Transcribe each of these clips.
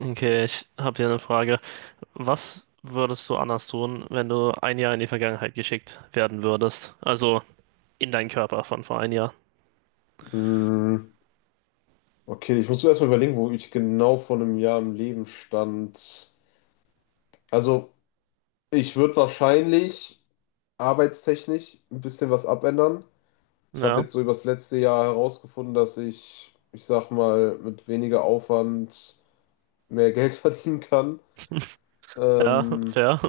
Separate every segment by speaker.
Speaker 1: Okay, ich habe hier eine Frage. Was würdest du anders tun, wenn du ein Jahr in die Vergangenheit geschickt werden würdest? Also in deinen Körper von vor ein Jahr.
Speaker 2: Mm, Okay, ich muss zuerst mal überlegen, wo ich genau vor einem Jahr im Leben stand. Also, ich würde wahrscheinlich arbeitstechnisch ein bisschen was abändern. Ich habe
Speaker 1: Ja,
Speaker 2: jetzt so über das letzte Jahr herausgefunden, dass ich sag mal, mit weniger Aufwand mehr Geld verdienen kann.
Speaker 1: ja,
Speaker 2: Ähm,
Speaker 1: fair.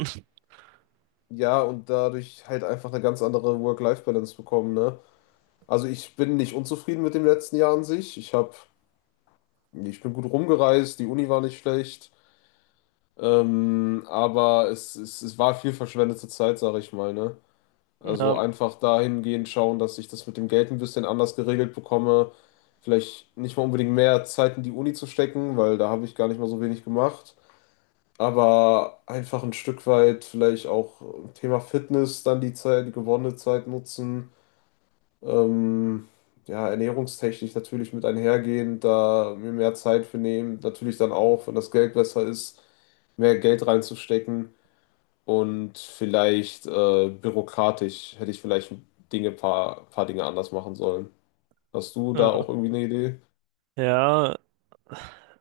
Speaker 2: ja, und dadurch halt einfach eine ganz andere Work-Life-Balance bekommen, ne? Also ich bin nicht unzufrieden mit dem letzten Jahr an sich. Ich hab, ich bin gut rumgereist, die Uni war nicht schlecht. Aber es war viel verschwendete Zeit, sage ich mal, ne?
Speaker 1: Ja,
Speaker 2: Also einfach dahingehend schauen, dass ich das mit dem Geld ein bisschen anders geregelt bekomme. Vielleicht nicht mal unbedingt mehr Zeit in die Uni zu stecken, weil da habe ich gar nicht mal so wenig gemacht. Aber einfach ein Stück weit vielleicht auch Thema Fitness dann die Zeit, die gewonnene Zeit nutzen. Ähm, ja, ernährungstechnisch natürlich mit einhergehend, da mir mehr Zeit für nehmen. Natürlich dann auch, wenn das Geld besser ist, mehr Geld reinzustecken. Und vielleicht bürokratisch hätte ich vielleicht Dinge, paar Dinge anders machen sollen. Hast du da
Speaker 1: ja,
Speaker 2: auch irgendwie eine Idee?
Speaker 1: ja.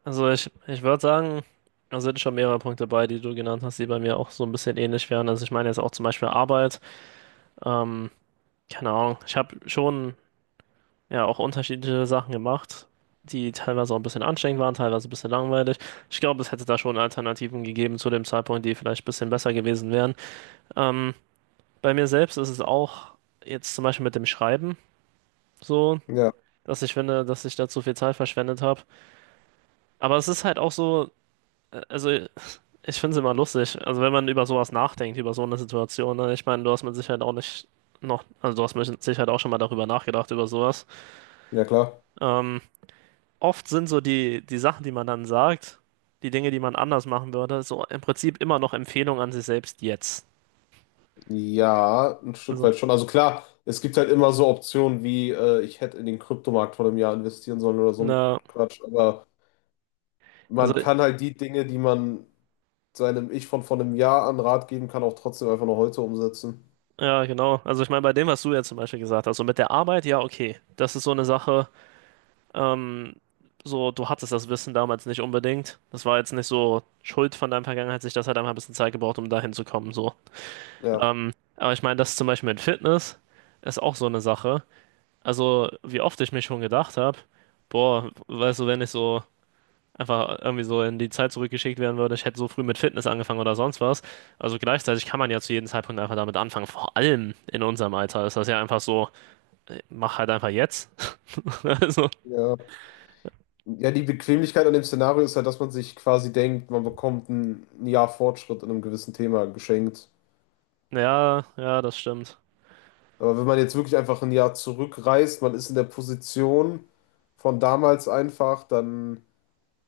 Speaker 1: Also ich würde sagen, da sind schon mehrere Punkte bei, die du genannt hast, die bei mir auch so ein bisschen ähnlich wären. Also ich meine jetzt auch zum Beispiel Arbeit. Ähm, Keine Ahnung. Ich habe schon ja auch unterschiedliche Sachen gemacht, die teilweise auch ein bisschen anstrengend waren, teilweise ein bisschen langweilig. Ich glaube, es hätte da schon Alternativen gegeben zu dem Zeitpunkt, die vielleicht ein bisschen besser gewesen wären. Ähm, Bei mir selbst ist es auch jetzt zum Beispiel mit dem Schreiben so,
Speaker 2: Ja,
Speaker 1: dass ich finde, dass ich da zu viel Zeit verschwendet habe. Aber es ist halt auch so, also ich finde es immer lustig. Also wenn man über sowas nachdenkt, über so eine Situation, ne? Ich meine, du hast mit Sicherheit auch nicht noch, also du hast mit Sicherheit auch schon mal darüber nachgedacht, über sowas.
Speaker 2: ja klar.
Speaker 1: Ähm, Oft sind so die Sachen, die man dann sagt, die Dinge, die man anders machen würde, so im Prinzip immer noch Empfehlungen an sich selbst jetzt.
Speaker 2: Ja, ein Stück
Speaker 1: Also,
Speaker 2: weit schon. Also klar, es gibt halt immer so Optionen wie, ich hätte in den Kryptomarkt vor einem Jahr investieren sollen oder so ein
Speaker 1: na,
Speaker 2: Quatsch. Aber man
Speaker 1: also,
Speaker 2: kann halt die Dinge, die man seinem Ich von vor einem Jahr an Rat geben kann, auch trotzdem einfach noch heute umsetzen.
Speaker 1: ja, genau. Also ich meine, bei dem, was du ja zum Beispiel gesagt hast, so mit der Arbeit, ja, okay. Das ist so eine Sache, ähm, so, du hattest das Wissen damals nicht unbedingt. Das war jetzt nicht so Schuld von deiner Vergangenheit, sich das hat einfach ein bisschen Zeit gebraucht, um dahin zu kommen, so.
Speaker 2: Ja.
Speaker 1: Ähm, aber ich meine, das zum Beispiel mit Fitness ist auch so eine Sache. Also, wie oft ich mich schon gedacht habe, boah, weißt du, wenn ich so einfach irgendwie so in die Zeit zurückgeschickt werden würde, ich hätte so früh mit Fitness angefangen oder sonst was. Also gleichzeitig kann man ja zu jedem Zeitpunkt einfach damit anfangen. Vor allem in unserem Alter ist das ja einfach so, mach halt einfach jetzt. Also,
Speaker 2: Ja. Ja, die Bequemlichkeit an dem Szenario ist halt, dass man sich quasi denkt, man bekommt ein Jahr Fortschritt in einem gewissen Thema geschenkt.
Speaker 1: ja, ja, das stimmt.
Speaker 2: Aber wenn man jetzt wirklich einfach ein Jahr zurückreist, man ist in der Position von damals einfach, dann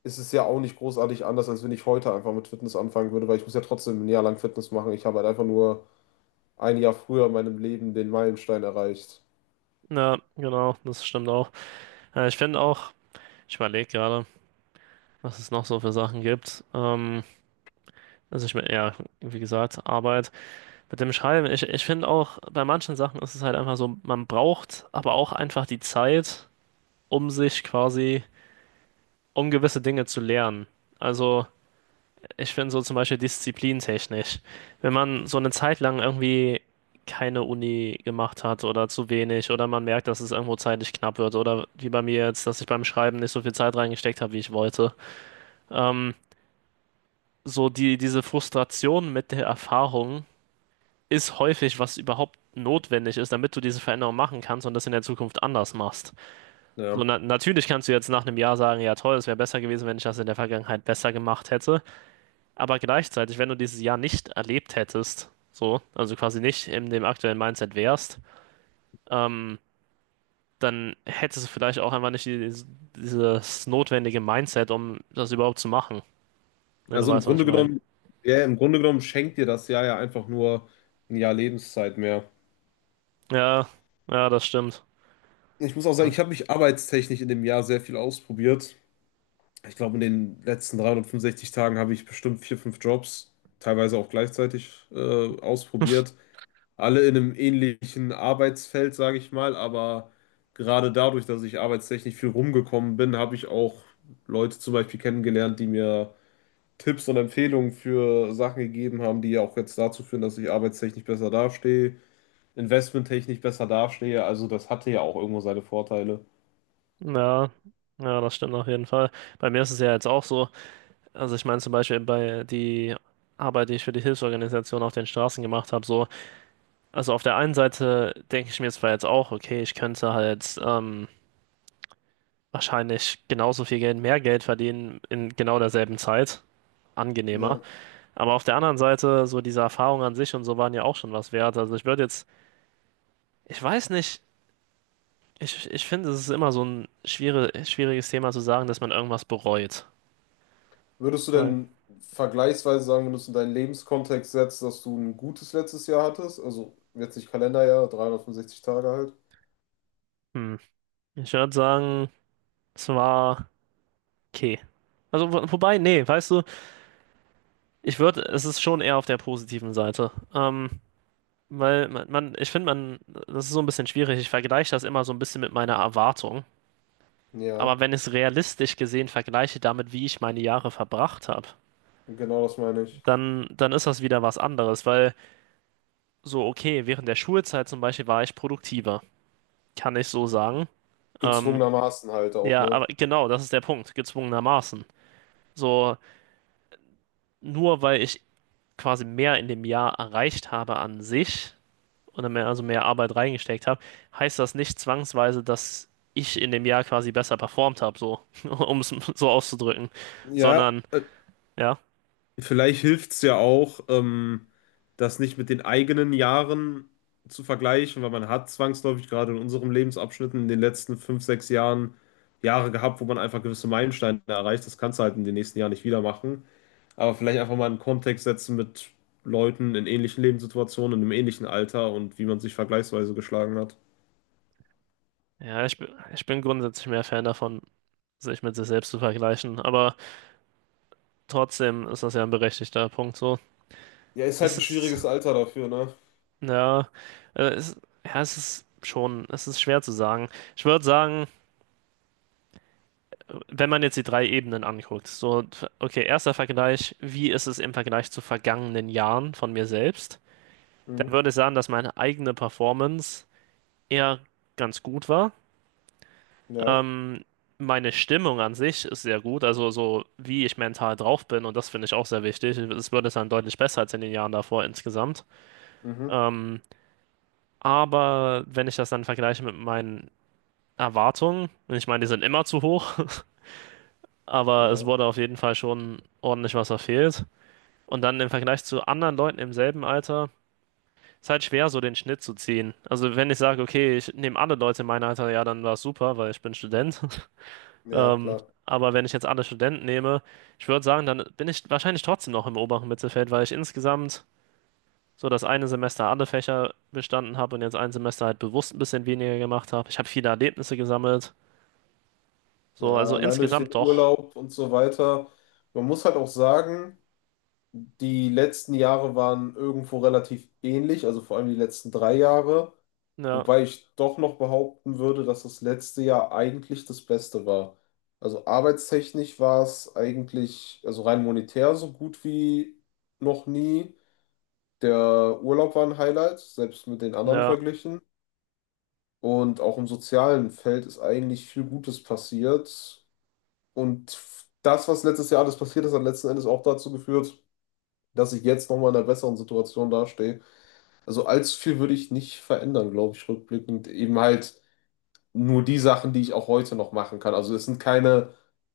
Speaker 2: ist es ja auch nicht großartig anders, als wenn ich heute einfach mit Fitness anfangen würde, weil ich muss ja trotzdem ein Jahr lang Fitness machen. Ich habe halt einfach nur ein Jahr früher in meinem Leben den Meilenstein erreicht.
Speaker 1: Ja, genau, das stimmt auch. Ich finde auch, ich überlege gerade, was es noch so für Sachen gibt. Also ich meine, ja, wie gesagt, Arbeit mit dem Schreiben. Ich finde auch, bei manchen Sachen ist es halt einfach so, man braucht aber auch einfach die Zeit, um sich quasi um gewisse Dinge zu lernen. Also ich finde so zum Beispiel disziplintechnisch, wenn man so eine Zeit lang irgendwie keine Uni gemacht hat oder zu wenig oder man merkt, dass es irgendwo zeitlich knapp wird oder wie bei mir jetzt, dass ich beim Schreiben nicht so viel Zeit reingesteckt habe, wie ich wollte. Ähm, so diese Frustration mit der Erfahrung ist häufig, was überhaupt notwendig ist, damit du diese Veränderung machen kannst und das in der Zukunft anders machst. So,
Speaker 2: Ja,
Speaker 1: na natürlich kannst du jetzt nach einem Jahr sagen, ja toll, es wäre besser gewesen, wenn ich das in der Vergangenheit besser gemacht hätte. Aber gleichzeitig, wenn du dieses Jahr nicht erlebt hättest, so, also quasi nicht in dem aktuellen Mindset wärst, ähm, dann hättest du vielleicht auch einfach nicht die, dieses notwendige Mindset, um das überhaupt zu machen, wenn du
Speaker 2: also im
Speaker 1: weißt, was ich
Speaker 2: Grunde
Speaker 1: meine.
Speaker 2: genommen, ja, im Grunde genommen schenkt dir das Jahr ja einfach nur ein Jahr Lebenszeit mehr.
Speaker 1: Ja, ja, das stimmt.
Speaker 2: Ich muss auch sagen, ich habe mich arbeitstechnisch in dem Jahr sehr viel ausprobiert. Ich glaube, in den letzten 365 Tagen habe ich bestimmt vier, fünf Jobs, teilweise auch gleichzeitig, ausprobiert. Alle in einem ähnlichen Arbeitsfeld, sage ich mal, aber gerade dadurch, dass ich arbeitstechnisch viel rumgekommen bin, habe ich auch Leute zum Beispiel kennengelernt, die mir Tipps und Empfehlungen für Sachen gegeben haben, die ja auch jetzt dazu führen, dass ich arbeitstechnisch besser dastehe, investmenttechnisch besser dastehe. Also das hatte ja auch irgendwo seine Vorteile.
Speaker 1: Ja, ja, das stimmt auf jeden Fall. Bei mir ist es ja jetzt auch so. Also ich meine zum Beispiel bei die Arbeit, die ich für die Hilfsorganisation auf den Straßen gemacht habe, so. Also auf der einen Seite denke ich mir zwar jetzt auch, okay, ich könnte halt wahrscheinlich genauso viel Geld, mehr Geld verdienen in genau derselben Zeit.
Speaker 2: Ja.
Speaker 1: Angenehmer. Aber auf der anderen Seite, so diese Erfahrungen an sich und so waren ja auch schon was wert. Also ich würde jetzt, ich weiß nicht, ich finde, es ist immer so ein schwieriges Thema zu sagen, dass man irgendwas bereut.
Speaker 2: Würdest du
Speaker 1: Weil,
Speaker 2: denn vergleichsweise sagen, wenn du es in deinen Lebenskontext setzt, dass du ein gutes letztes Jahr hattest? Also jetzt nicht Kalenderjahr, 365 Tage halt.
Speaker 1: hm, ich würde sagen, es war okay. Also, wobei, nee, weißt du, ich würde, es ist schon eher auf der positiven Seite. Weil man ich finde, man, das ist so ein bisschen schwierig. Ich vergleiche das immer so ein bisschen mit meiner Erwartung. Aber
Speaker 2: Ja,
Speaker 1: wenn ich es realistisch gesehen vergleiche damit, wie ich meine Jahre verbracht habe,
Speaker 2: genau das meine ich.
Speaker 1: dann ist das wieder was anderes, weil so, okay, während der Schulzeit zum Beispiel war ich produktiver, kann ich so sagen. Ähm,
Speaker 2: Gezwungenermaßen halt auch,
Speaker 1: ja,
Speaker 2: ne?
Speaker 1: aber genau, das ist der Punkt, gezwungenermaßen. So, nur weil ich quasi mehr in dem Jahr erreicht habe an sich und mehr, also mehr Arbeit reingesteckt habe, heißt das nicht zwangsweise, dass ich in dem Jahr quasi besser performt habe, so, um es so auszudrücken,
Speaker 2: Ja,
Speaker 1: sondern,
Speaker 2: äh,
Speaker 1: ja.
Speaker 2: vielleicht hilft es ja auch, das nicht mit den eigenen Jahren zu vergleichen, weil man hat zwangsläufig gerade in unserem Lebensabschnitt in den letzten fünf, sechs Jahren Jahre gehabt, wo man einfach gewisse Meilensteine erreicht. Das kannst du halt in den nächsten Jahren nicht wieder machen. Aber vielleicht einfach mal einen Kontext setzen mit Leuten in ähnlichen Lebenssituationen, in einem ähnlichen Alter und wie man sich vergleichsweise geschlagen hat.
Speaker 1: Ja, ich bin grundsätzlich mehr Fan davon, sich mit sich selbst zu vergleichen, aber trotzdem ist das ja ein berechtigter Punkt so.
Speaker 2: Ja, ist halt
Speaker 1: Es
Speaker 2: ein
Speaker 1: ist,
Speaker 2: schwieriges Alter dafür, ne?
Speaker 1: ja, es, ja, es ist schon, es ist schwer zu sagen. Ich würde sagen, wenn man jetzt die drei Ebenen anguckt, so, okay, erster Vergleich, wie ist es im Vergleich zu vergangenen Jahren von mir selbst? Dann
Speaker 2: Mhm.
Speaker 1: würde ich sagen, dass meine eigene Performance eher ganz gut war.
Speaker 2: Ja,
Speaker 1: Ähm, Meine Stimmung an sich ist sehr gut, also so wie ich mental drauf bin und das finde ich auch sehr wichtig. Es wird es dann deutlich besser als in den Jahren davor insgesamt.
Speaker 2: mhm.
Speaker 1: Ähm, aber wenn ich das dann vergleiche mit meinen Erwartungen, und ich meine, die sind immer zu hoch, aber es
Speaker 2: Ja,
Speaker 1: wurde auf jeden Fall schon ordentlich was verfehlt. Und dann im Vergleich zu anderen Leuten im selben Alter, ist halt schwer, so den Schnitt zu ziehen. Also wenn ich sage, okay, ich nehme alle Leute in meinem Alter, ja, dann war es super, weil ich bin Student.
Speaker 2: ja,
Speaker 1: Ähm,
Speaker 2: klar.
Speaker 1: aber wenn ich jetzt alle Studenten nehme, ich würde sagen, dann bin ich wahrscheinlich trotzdem noch im oberen Mittelfeld, weil ich insgesamt so das eine Semester alle Fächer bestanden habe und jetzt ein Semester halt bewusst ein bisschen weniger gemacht habe. Ich habe viele Erlebnisse gesammelt. So,
Speaker 2: Ja,
Speaker 1: also
Speaker 2: allein durch den
Speaker 1: insgesamt doch.
Speaker 2: Urlaub und so weiter. Man muss halt auch sagen, die letzten Jahre waren irgendwo relativ ähnlich, also vor allem die letzten drei Jahre,
Speaker 1: Ja,
Speaker 2: wobei ich doch noch behaupten würde, dass das letzte Jahr eigentlich das Beste war. Also arbeitstechnisch war es eigentlich, also rein monetär so gut wie noch nie. Der Urlaub war ein Highlight, selbst mit den anderen
Speaker 1: ja,
Speaker 2: verglichen. Und auch im sozialen Feld ist eigentlich viel Gutes passiert. Und das, was letztes Jahr alles passiert ist, hat letzten Endes auch dazu geführt, dass ich jetzt nochmal in einer besseren Situation dastehe. Also allzu viel würde ich nicht verändern, glaube ich, rückblickend. Eben halt nur die Sachen, die ich auch heute noch machen kann. Also es sind keine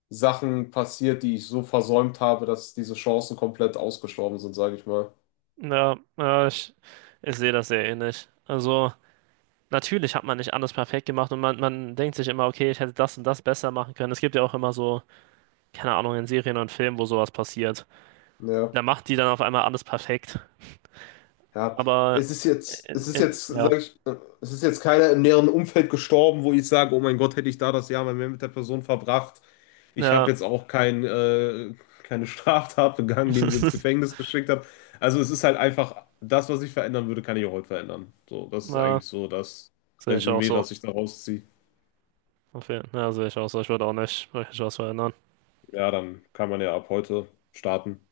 Speaker 2: Sachen passiert, die ich so versäumt habe, dass diese Chancen komplett ausgestorben sind, sage ich mal.
Speaker 1: ja, ja, ich sehe das sehr ähnlich. Also natürlich hat man nicht alles perfekt gemacht und man denkt sich immer, okay, ich hätte das und das besser machen können. Es gibt ja auch immer so, keine Ahnung, in Serien und Filmen, wo sowas passiert.
Speaker 2: Ja.
Speaker 1: Da macht die dann auf einmal alles perfekt.
Speaker 2: Ja,
Speaker 1: Aber
Speaker 2: es ist jetzt,
Speaker 1: ja,
Speaker 2: sag ich, es ist jetzt keiner im näheren Umfeld gestorben, wo ich sage, oh mein Gott, hätte ich da das Jahr mal mehr mit der Person verbracht. Ich
Speaker 1: ja,
Speaker 2: habe jetzt auch keine Straftat begangen, die mich ins Gefängnis geschickt hat. Also es ist halt einfach, das, was ich verändern würde, kann ich auch heute verändern. So, das ist
Speaker 1: na,
Speaker 2: eigentlich so das
Speaker 1: sehe ich auch
Speaker 2: Resümee,
Speaker 1: so.
Speaker 2: was ich daraus ziehe.
Speaker 1: Auf jeden- Ja, sehe ich auch so. Ich würde auch nicht wirklich was verändern.
Speaker 2: Ja, dann kann man ja ab heute starten.